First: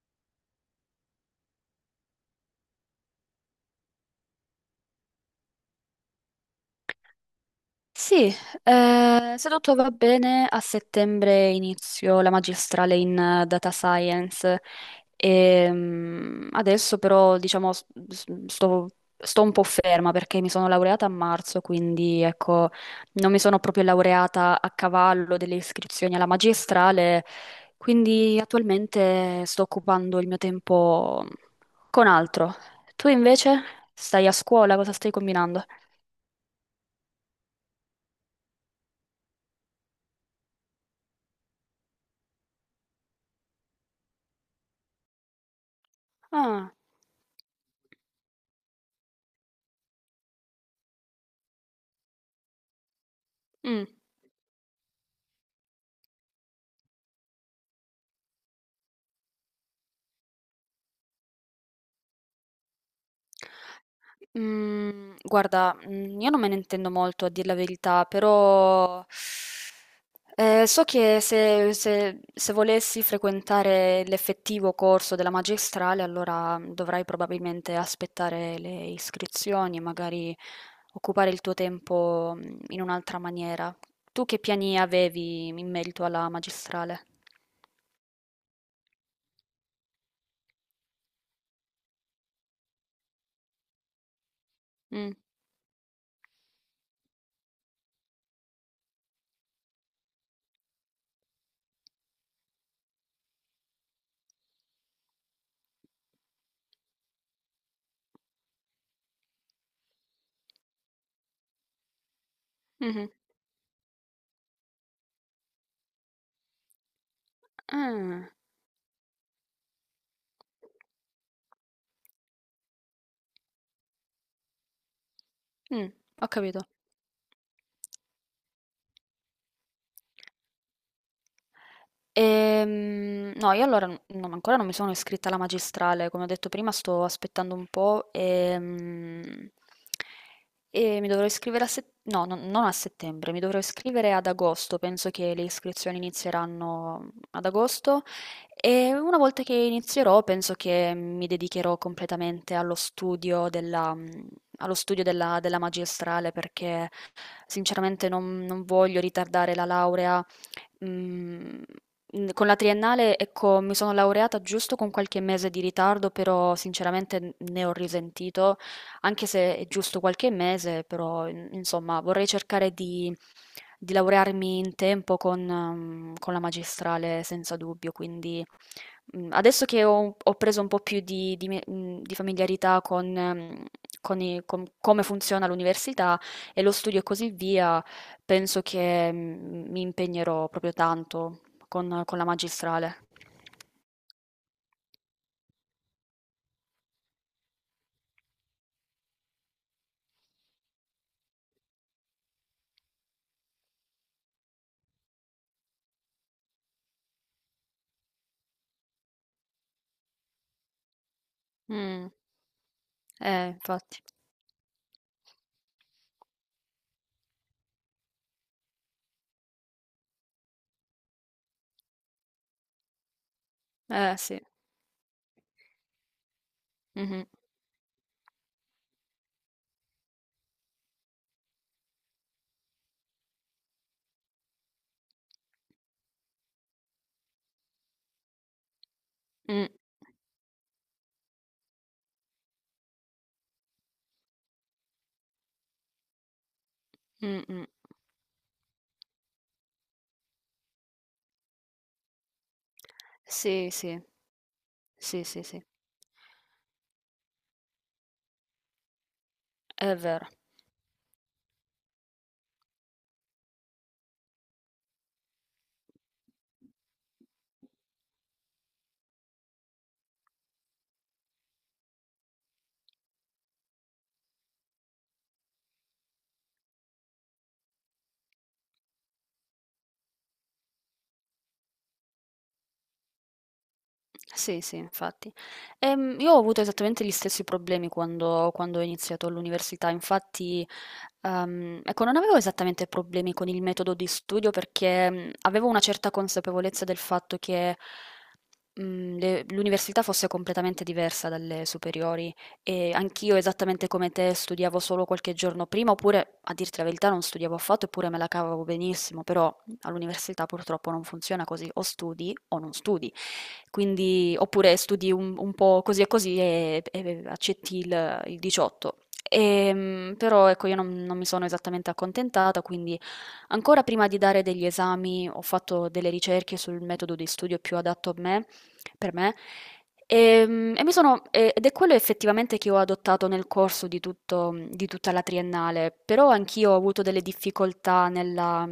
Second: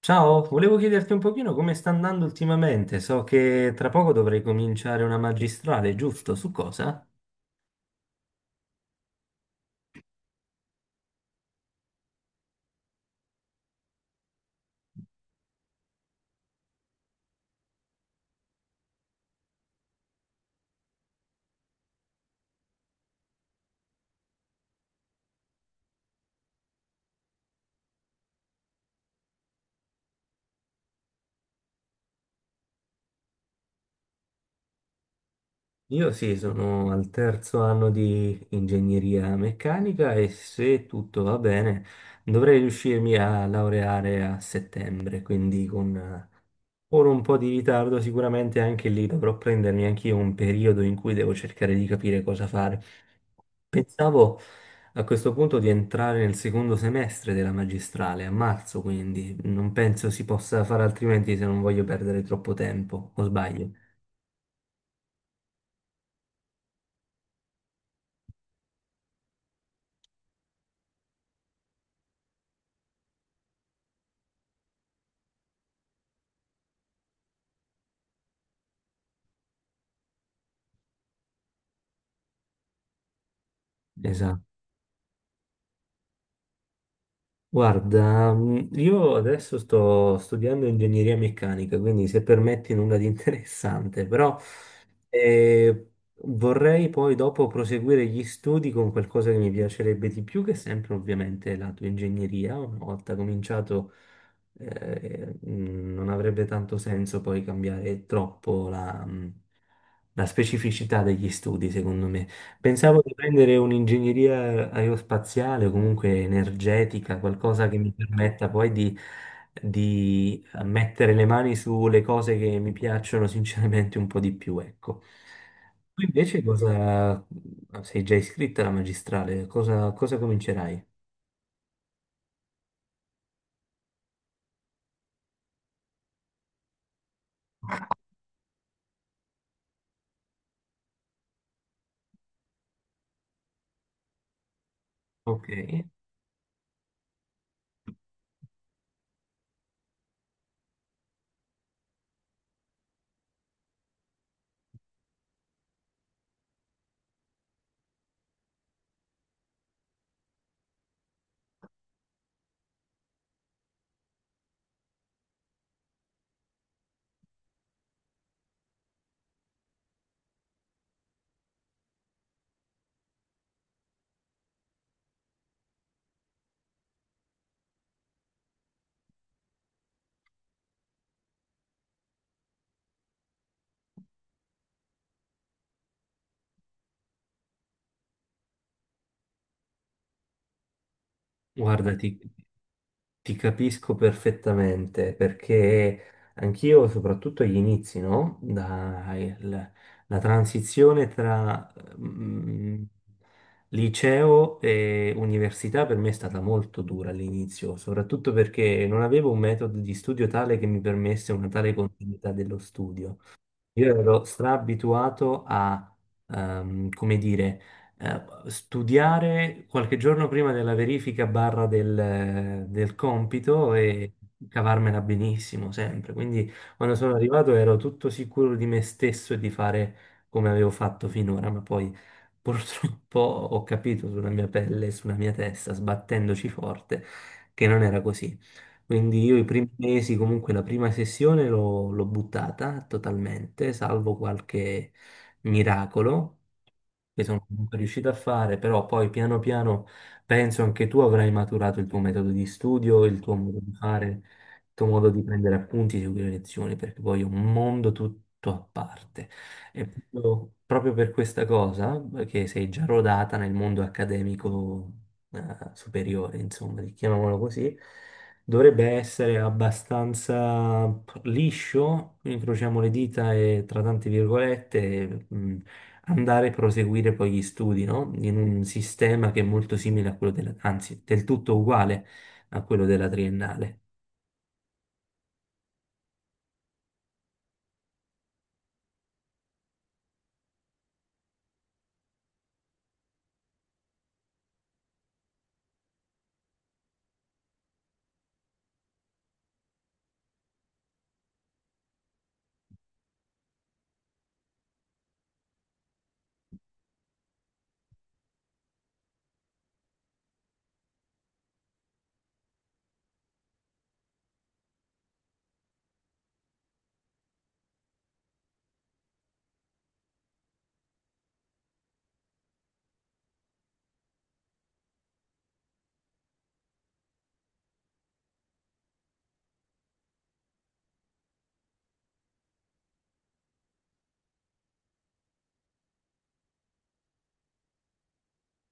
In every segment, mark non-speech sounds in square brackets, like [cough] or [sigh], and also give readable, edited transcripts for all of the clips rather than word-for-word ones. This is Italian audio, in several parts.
Ciao, volevo chiederti un pochino come sta andando ultimamente. So che tra poco dovrei cominciare una magistrale, giusto? Su cosa? Sì, se tutto va bene, a settembre inizio la magistrale in data science. Adesso però, diciamo, sto un po' ferma perché mi sono laureata a marzo, quindi ecco, non mi sono proprio laureata a cavallo delle iscrizioni alla magistrale, quindi attualmente sto occupando il mio tempo con altro. Tu invece stai a scuola, cosa stai combinando? Io sì, sono al terzo anno di ingegneria meccanica e se tutto va bene dovrei riuscirmi a laureare a settembre, quindi con Ah, ora un po' di ritardo sicuramente anche lì dovrò prendermi anch'io un periodo in cui devo cercare di capire cosa fare. mm. Pensavo a questo punto di entrare nel secondo semestre della magistrale, a marzo, quindi non penso si possa fare altrimenti se non voglio perdere troppo tempo, o sbaglio? Mhmm, guarda, mhmm, io non me ne intendo molto a dir la verità, però, so che se volessi frequentare l'effettivo corso della magistrale, allora, mhmm, dovrai probabilmente aspettare le iscrizioni e magari occupare il tuo tempo, mhmm, in un'altra maniera. Tu che Esatto. piani avevi in merito alla magistrale? Guarda, io adesso sto studiando ingegneria meccanica, quindi se permetti nulla di [laughs] interessante, però Mh, eh, vorrei poi dopo proseguire gli studi con qualcosa che mi piacerebbe di più, che è sempre ovviamente la tua ingegneria. Una volta cominciato non avrebbe tanto senso poi cambiare troppo la la specificità degli studi, secondo me. Pensavo mh-mh. di prendere un'ingegneria aerospaziale o comunque energetica, qualcosa che mi Ah, permetta poi di mettere le mani sulle cose che mi piacciono sinceramente un po' di più, ecco. mh, Tu ho invece capito. cosa sei già iscritta alla magistrale? Cosa comincerai? No, io allora ancora non mi sono iscritta alla magistrale, come ho detto prima sto aspettando un po', mi dovrò iscrivere a settembre, no, non a settembre, mi dovrò iscrivere ad agosto, penso che le Ok, iscrizioni inizieranno ad agosto e una volta che inizierò penso che mi dedicherò completamente allo studio della, della magistrale perché sinceramente non voglio ritardare la laurea. Mm. Mm. Con la triennale, ecco, mi sono laureata giusto con qualche mese di ritardo, però sinceramente ne ho risentito, anche se è giusto qualche mese, però insomma vorrei cercare di laurearmi in tempo con la magistrale senza dubbio, quindi, mm, adesso che ho, ho preso un po' più di, di familiarità con con come funziona l'università e lo studio e così via, penso che, mm, mi impegnerò proprio tanto. Con guardati. la magistrale. Ti capisco perfettamente perché anch'io, soprattutto agli inizi, no? La transizione tra mm, liceo e università per me è stata molto dura all'inizio, soprattutto perché non avevo un metodo di studio tale che mi permesse una tale Mh. continuità dello studio. Io Infatti. ero straabituato a, ehm, come dire, studiare qualche giorno prima della verifica barra del compito e Sì. cavarmela benissimo sempre. Quindi quando sono Mh-mh. arrivato ero tutto sicuro di me stesso e di fare come avevo fatto finora, ma poi purtroppo [laughs] ho capito sulla mia pelle e sulla mia testa, sbattendoci forte, che non era così. Quindi io i Mh. primi mesi, comunque la prima sessione l'ho buttata totalmente, salvo qualche miracolo che sono Mh-mh. comunque riuscito a fare, però poi piano piano penso anche tu avrai maturato il tuo metodo di studio, il tuo modo Sì, di sì. fare, il tuo modo di Sì, sì, prendere sì. appunti, seguire lezioni, perché poi è un mondo tutto a parte. E È vero. proprio per questa cosa, che sei già rodata nel mondo accademico, superiore, insomma, chiamiamolo così. Dovrebbe essere abbastanza liscio, incrociamo le dita e tra tante virgolette andare a proseguire poi gli studi, no? In un sistema che è molto simile a quello della, anzi, del tutto uguale a quello della triennale. Sì, sì, infatti. Io ho avuto esattamente gli stessi problemi quando ho iniziato all'università, infatti, ecco, non avevo esattamente problemi con il metodo di studio perché, mm, avevo una certa consapevolezza del fatto che, mm, l'università fosse completamente diversa dalle superiori e anch'io, esattamente come te, studiavo solo qualche giorno prima, oppure, a dirti la verità, non studiavo affatto, eppure me la cavavo benissimo, però all'università purtroppo non funziona così, o studi o non studi. Quindi, oppure studi un po' così e così e accetti il 18. Però ecco, io non, non mi sono esattamente accontentata, quindi ancora prima di dare degli esami ho fatto delle ricerche sul metodo di studio più adatto a me, per me, mi sono, ed è quello effettivamente che ho adottato nel corso di tutto, di tutta la triennale, però anch'io ho avuto delle difficoltà nella,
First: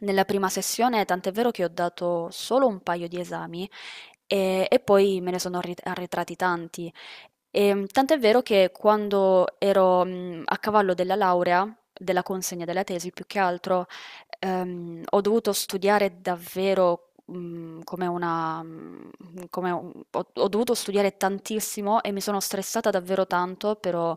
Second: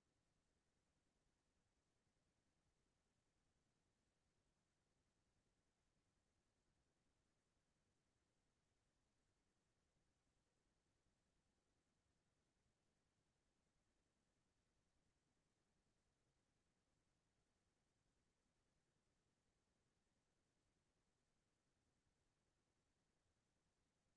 nella prima sessione, tant'è vero che ho dato solo un paio di esami e poi me ne sono arretrati tanti. Tant'è vero che quando ero, mhmm, a cavallo della laurea, della consegna della tesi più che altro, ho dovuto studiare davvero, mhmm, come una mhmm, come un ho dovuto studiare tantissimo e mi sono stressata davvero tanto, però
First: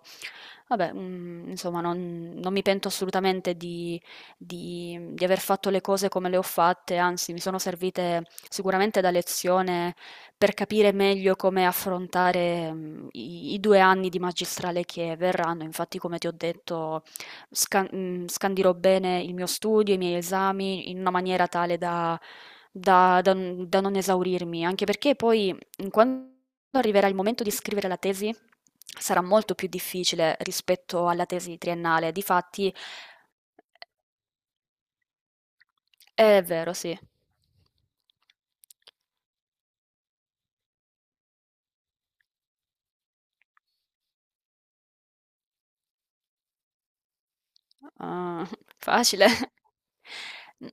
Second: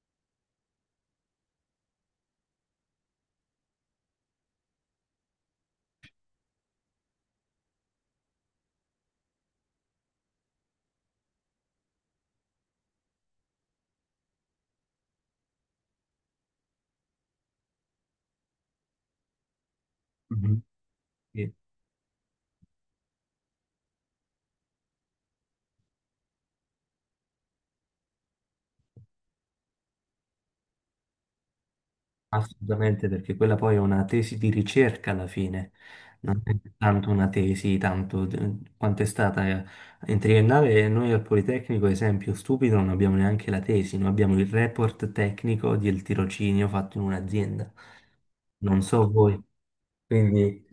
vabbè, mhmm, insomma non mi pento assolutamente di mhmm, di aver fatto le cose come le ho fatte, anzi mi sono servite sicuramente da lezione per capire meglio come affrontare, mhmm, i 2 anni di magistrale che verranno. Infatti, come ti ho detto, scandirò bene il mio studio, i miei Mhm. esami in una maniera tale da non esaurirmi, anche perché poi, mhmm, quando arriverà il momento di scrivere la tesi, sarà molto più difficile rispetto alla tesi triennale. Difatti Assolutamente, perché quella poi è una tesi di ricerca alla fine, non è è vero, sì. tanto una tesi, quanto è stata in triennale. Noi al Politecnico, esempio stupido, non abbiamo neanche la tesi, noi abbiamo il report tecnico del tirocinio fatto in un'azienda. Ah, [laughs] Non so facile. voi, quindi N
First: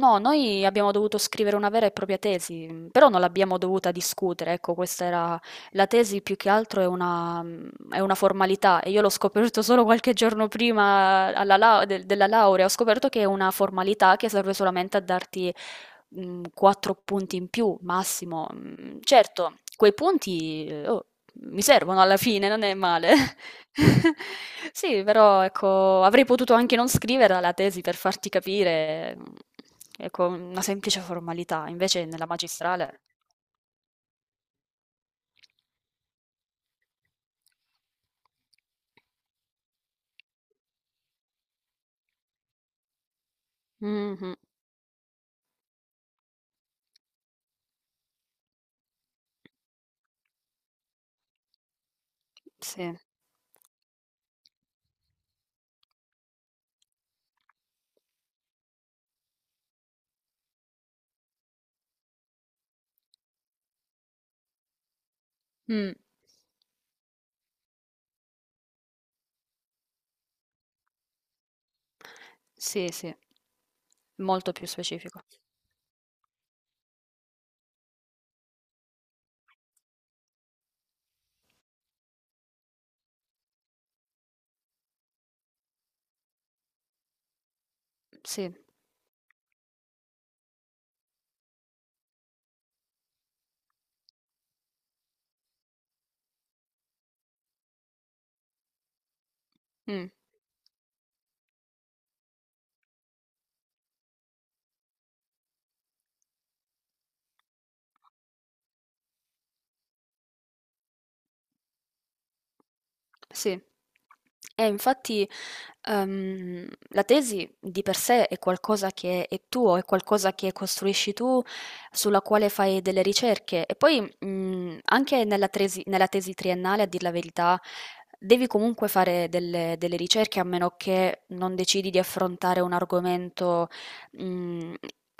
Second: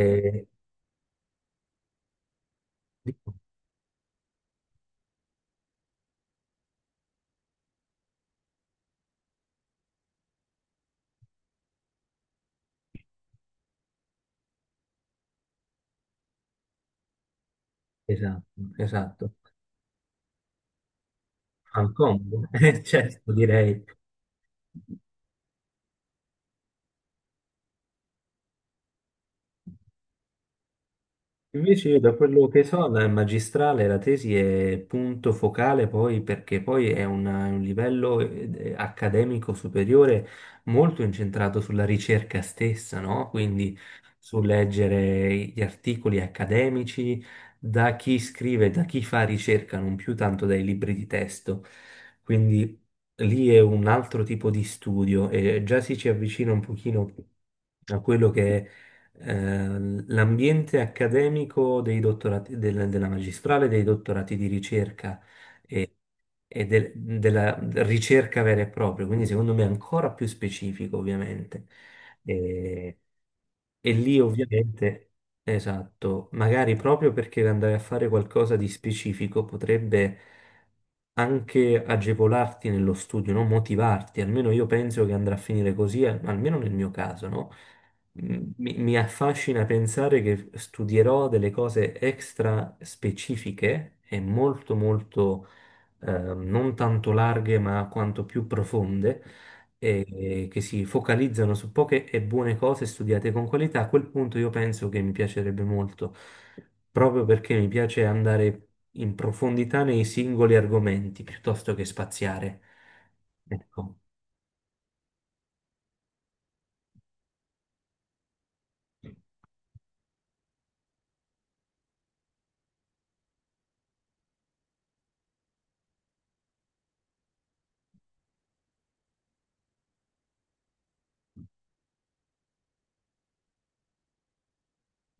No, noi abbiamo dovuto scrivere una vera e propria tesi, mhmm, però non l'abbiamo dovuta discutere, ecco, questa era la tesi più che altro, è una mhmm, è una formalità e io l'ho scoperto solo qualche giorno prima alla lau del della laurea, ho scoperto che è una formalità che serve solamente a darti, mhmm, 4 punti in più massimo. esatto, Mhmm, esatto. certo, quei punti, oh mi Fan servono alla comodo, fine, non è [laughs] male. certo, direi. [laughs] Sì, però ecco, avrei potuto anche non scriverla la tesi per farti capire, mhmm, ecco, una semplice formalità, Invece io invece da nella quello che so magistrale. dal magistrale la tesi è punto focale poi perché poi è un livello accademico superiore molto incentrato sulla ricerca stessa, no? Quindi Mh-mh. su leggere gli articoli accademici da chi scrive, da chi fa ricerca, non più tanto dai libri di testo. Quindi Sì. lì è un altro tipo di studio e già si ci avvicina un pochino a quello che è l'ambiente accademico dei dottorati, della magistrale, dei dottorati di ricerca Mh. e, e della ricerca vera e propria, quindi secondo me è ancora più specifico, ovviamente. Sì, E, sì, e lì molto più ovviamente, specifico. esatto, magari proprio perché andare a fare qualcosa di specifico potrebbe anche agevolarti nello studio, no? Motivarti, almeno io penso che andrà a finire così, almeno nel mio caso, no? Sì. Mi affascina pensare che studierò delle cose extra specifiche e molto molto non tanto larghe ma quanto più profonde e, Mh. e che si focalizzano su poche e buone cose studiate con qualità. A quel punto io penso che mi piacerebbe molto, proprio perché mi piace andare in profondità nei singoli argomenti piuttosto che spaziare. Sì. Ecco. E infatti, la tesi di per sé è qualcosa che è tuo, è qualcosa che costruisci tu, sulla quale fai delle ricerche. E poi, anche nella tesi triennale, a dir la verità, devi comunque fare delle, delle ricerche, a meno che non decidi di affrontare un argomento, mh,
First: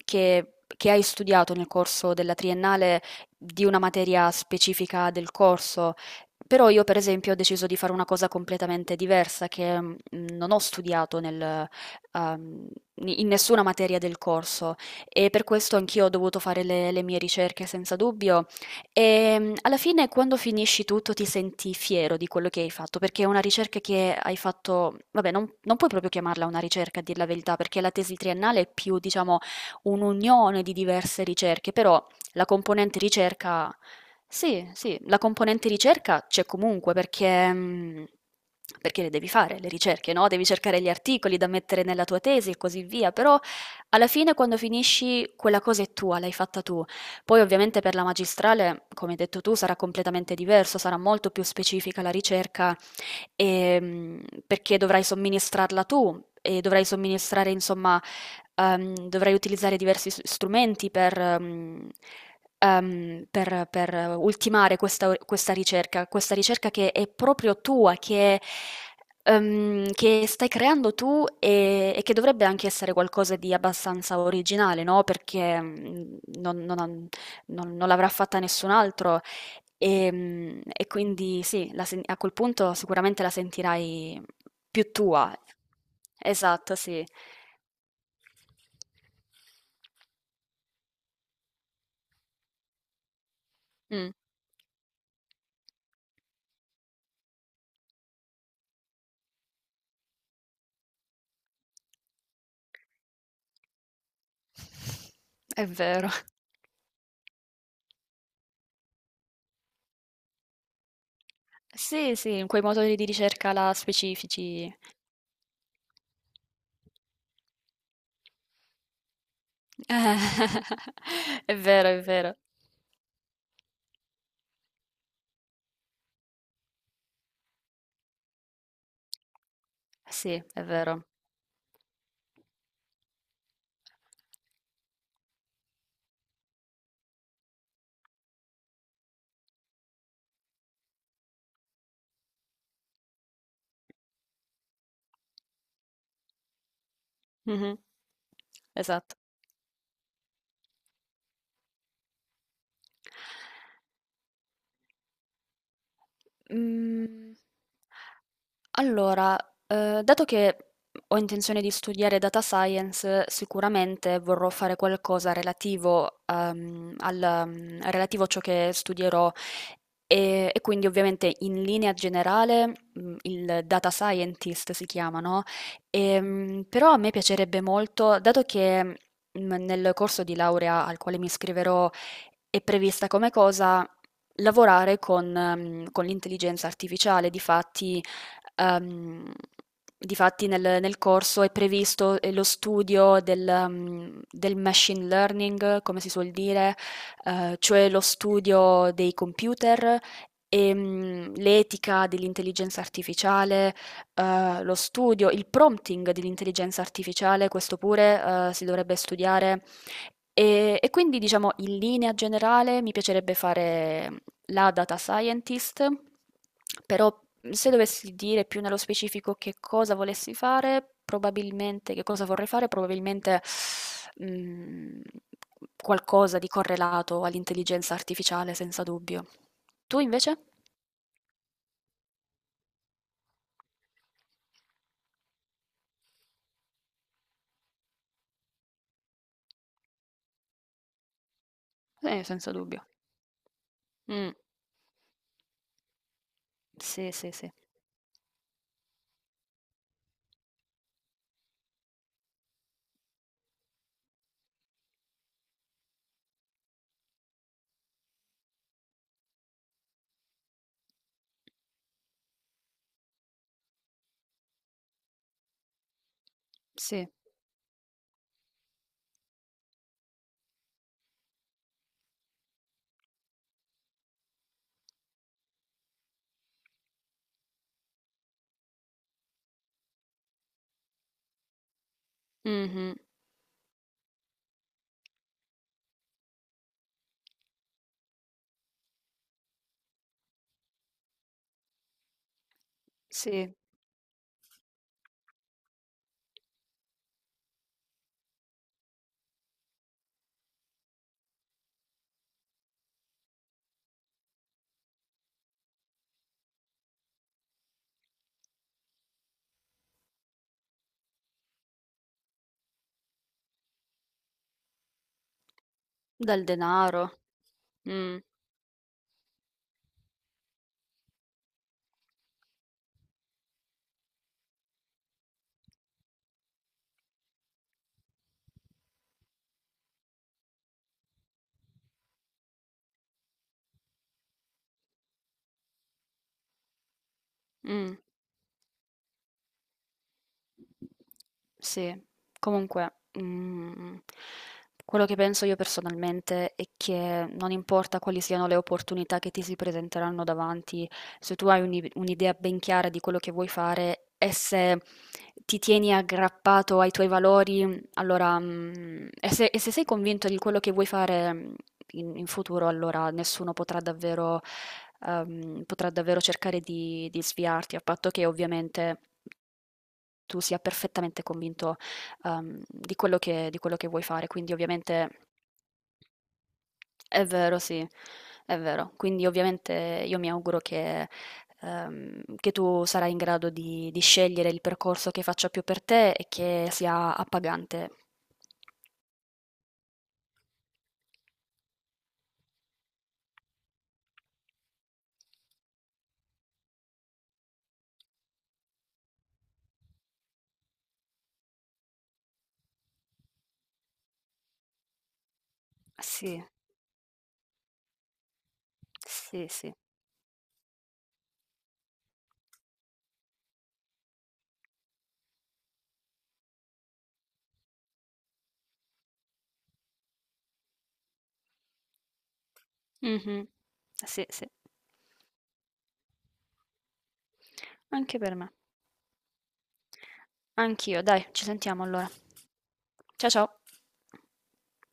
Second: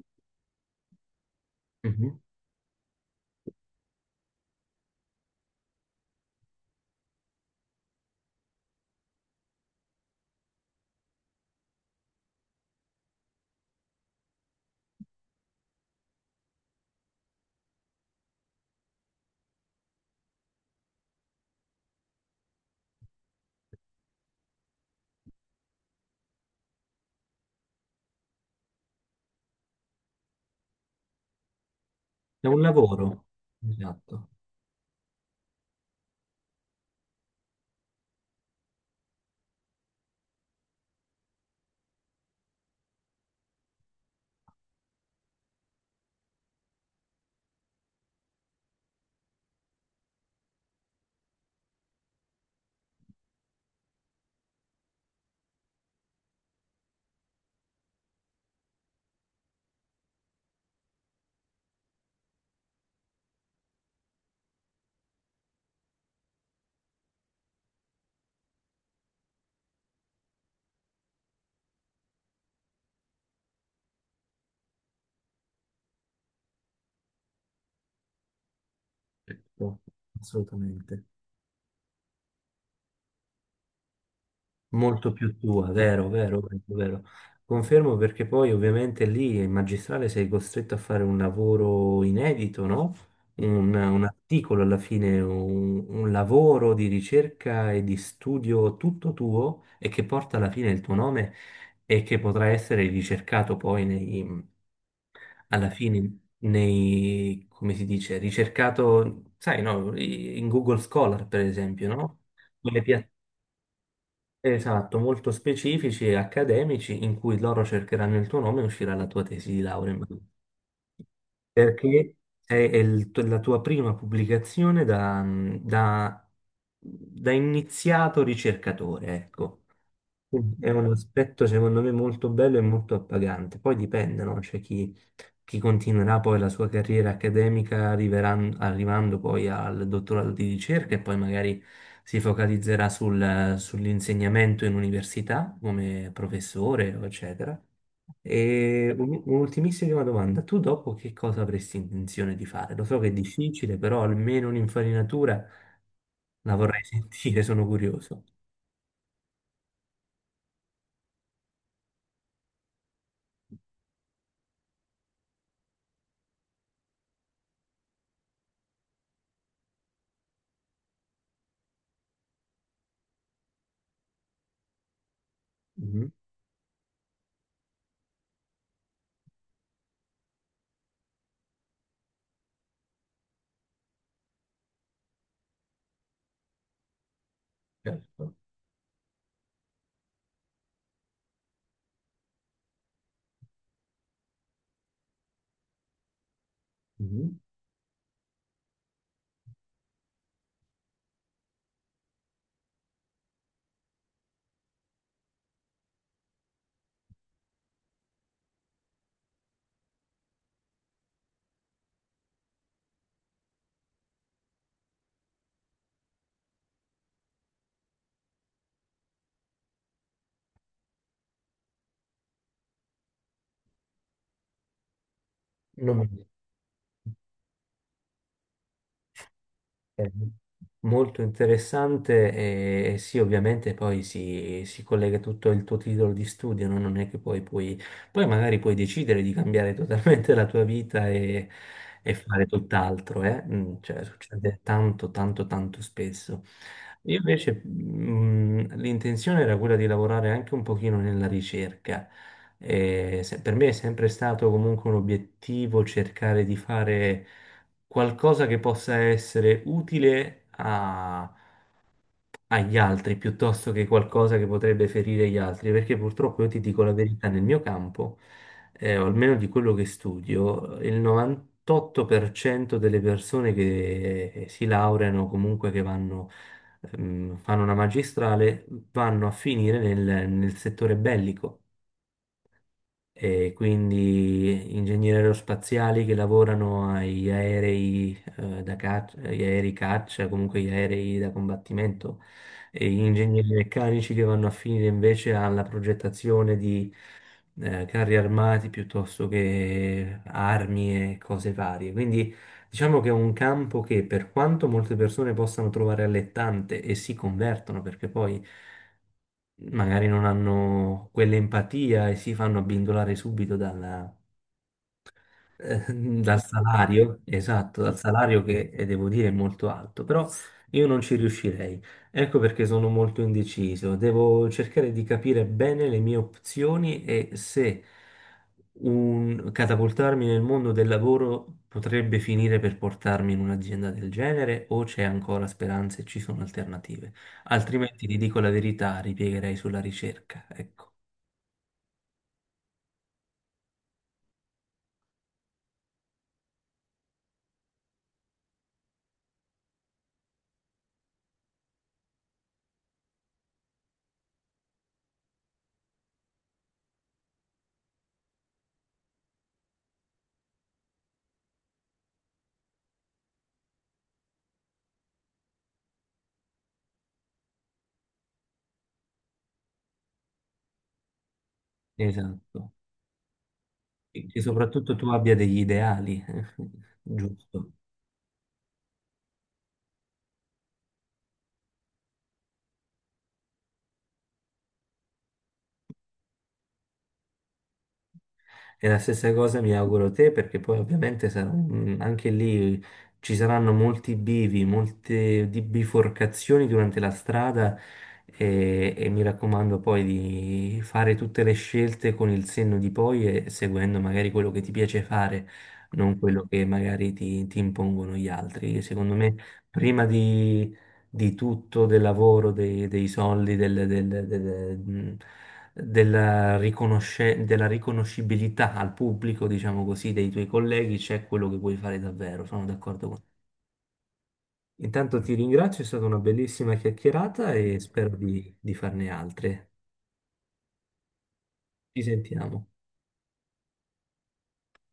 che che hai studiato nel corso Mhm. della triennale di una materia specifica del corso. Però io per esempio ho deciso di fare una cosa completamente diversa che non ho studiato nel, ehm, in nessuna materia del corso e per questo anch'io ho dovuto fare le mie ricerche senza dubbio e alla fine quando finisci tutto ti senti fiero di quello che hai fatto perché è una ricerca che hai fatto, vabbè non, non puoi proprio chiamarla una ricerca a dir la verità perché la tesi triennale è più diciamo un'unione di diverse ricerche, però la È un componente lavoro. ricerca, Esatto. sì, sì, la componente ricerca c'è comunque perché, mhmm, perché le devi fare le ricerche, no, devi cercare gli articoli da mettere nella tua tesi e così via, però alla fine quando finisci quella cosa è tua, l'hai fatta tu. Poi ovviamente per la magistrale, come hai detto tu, sarà completamente diverso, sarà molto più specifica la ricerca, ehm, perché dovrai somministrarla tu e dovrai somministrare, insomma, dovrai utilizzare diversi strumenti per, per ultimare questa, questa ricerca che è proprio tua, che stai creando tu e che dovrebbe anche essere qualcosa di abbastanza originale, no? Perché mm, non, non l'avrà fatta nessun altro Certo, e, mm, e assolutamente. quindi sì, la a quel punto sicuramente la sentirai più Molto tua. più tua, vero, vero, vero, Esatto, vero. sì. Confermo perché poi ovviamente lì in magistrale sei costretto a fare un lavoro inedito, no? Un Mm. articolo alla fine, un lavoro di ricerca e di studio tutto tuo e che porta alla fine il tuo nome e che potrà essere ricercato poi È alla vero. fine nei, come si dice, ricercato, sai, no, in Google Scholar, per esempio, Sì, no? sì, in quei Quelle motori di pia- ricerca là specifici. Esatto, molto specifici e accademici in cui loro cercheranno il tuo nome e uscirà la tua tesi di laurea. [laughs] È vero, è Perché vero. È la tua prima pubblicazione da iniziato ricercatore, ecco. Sì, Quindi è è un vero. aspetto secondo me molto bello e molto appagante. Poi dipende, no? C'è chi, chi continuerà poi la sua carriera accademica arrivando poi al dottorato di ricerca e poi magari si focalizzerà sull'insegnamento in università come professore, eccetera. Mhm. E Esatto. Un'ultimissima domanda, tu dopo che cosa avresti intenzione di fare? Lo so che è difficile, però almeno un'infarinatura la vorrei [laughs] Mhmm, sentire, sono curioso. allora, dato che ho intenzione di studiare data science, sicuramente vorrò fare qualcosa relativo, al mhmm, relativo a ciò che studierò e quindi ovviamente in linea generale, mhmm, il data scientist si chiama, no, Mhm. Però a me piacerebbe molto, dato che, mhmm, nel corso di laurea al quale mi iscriverò è prevista come cosa lavorare con mhmm, con l'intelligenza artificiale. Difatti, Certo. ehm, nel corso è previsto, lo studio del mhmm, del machine learning, come si suol dire, Mhm. Cioè lo studio dei computer, l'etica dell'intelligenza artificiale, lo studio il prompting dell'intelligenza artificiale, questo pure, si dovrebbe studiare. E quindi diciamo in linea generale mi piacerebbe fare la data scientist, però se dovessi dire più nello specifico che cosa volessi fare, probabilmente, che cosa vorrei fare, probabilmente, mm, Non mi- qualcosa di correlato all'intelligenza artificiale, senza dubbio. Tu Eh, invece? molto interessante e sì, ovviamente poi si collega tutto il tuo titolo di studio, no? Non è che poi puoi, poi magari puoi decidere di cambiare [laughs] totalmente la tua vita e fare Senza dubbio. tutt'altro, eh? Cioè, Mm. succede tanto, tanto, tanto spesso. Sì, Io sì, sì. invece l'intenzione era quella di lavorare anche un pochino nella ricerca. Per me è sempre stato comunque un obiettivo cercare di fare qualcosa che possa essere utile agli altri piuttosto che qualcosa che potrebbe ferire gli altri, perché purtroppo io ti dico la Sì. verità, nel mio campo, o almeno di quello che studio, il 98% delle persone che si laureano, comunque che vanno, fanno una magistrale, vanno a finire nel settore bellico Mhm. e quindi ingegneri aerospaziali che lavorano agli aerei, da caccia, agli aerei caccia, comunque agli aerei da combattimento, e ingegneri Sì. meccanici che vanno a finire invece alla progettazione di carri armati piuttosto che armi e cose varie. Quindi diciamo che è un campo che per quanto molte persone possano trovare allettante e si convertono, perché poi magari non hanno quell'empatia e si fanno abbindolare subito eh, dal Del denaro. salario, esatto, dal Mm, salario che devo dire è molto alto, però io non ci riuscirei. Ecco perché sono molto indeciso. Devo cercare di capire bene le mie opzioni e se catapultarmi nel mondo del lavoro potrebbe finire per portarmi in un'azienda del genere o c'è ancora speranza e ci sono alternative. mm. Altrimenti, ti dico la verità, ripiegherei sulla ricerca. Ecco, Sì, comunque, mm, quello che penso io personalmente è che non importa quali siano le opportunità che ti si presenteranno davanti, se tu hai un'idea ben chiara di quello che vuoi fare e se ti tieni aggrappato ai tuoi valori, allora, mm, e se sei convinto di quello che vuoi fare, mm, in, in futuro, allora nessuno potrà davvero, potrà davvero cercare di sviarti, a patto che ovviamente tu sia perfettamente convinto, esatto. Di quello che vuoi fare. Che Quindi soprattutto tu ovviamente abbia degli ideali, [laughs] è vero, giusto? sì, è vero. Quindi ovviamente io mi auguro che, che tu sarai in grado di scegliere il percorso che faccia più per te e che sia appagante. E la stessa cosa mi auguro a te, perché poi ovviamente anche lì ci saranno molti bivi, biforcazioni durante la strada e mi raccomando poi di fare tutte le scelte con il senno di poi e seguendo magari quello che ti piace fare, non Sì, quello che magari ti impongono gli altri. Secondo me, sì, sì. prima di tutto, del lavoro, dei soldi, della della riconoscibilità al pubblico, diciamo così, dei tuoi colleghi, c'è quello che vuoi fare davvero. Sono d'accordo con te. Mh-mh. Sì, sì. Intanto ti ringrazio, è stata una bellissima chiacchierata e spero Anche per me. Di farne altre. Anch'io, dai, ci sentiamo Ci allora. sentiamo. Ciao.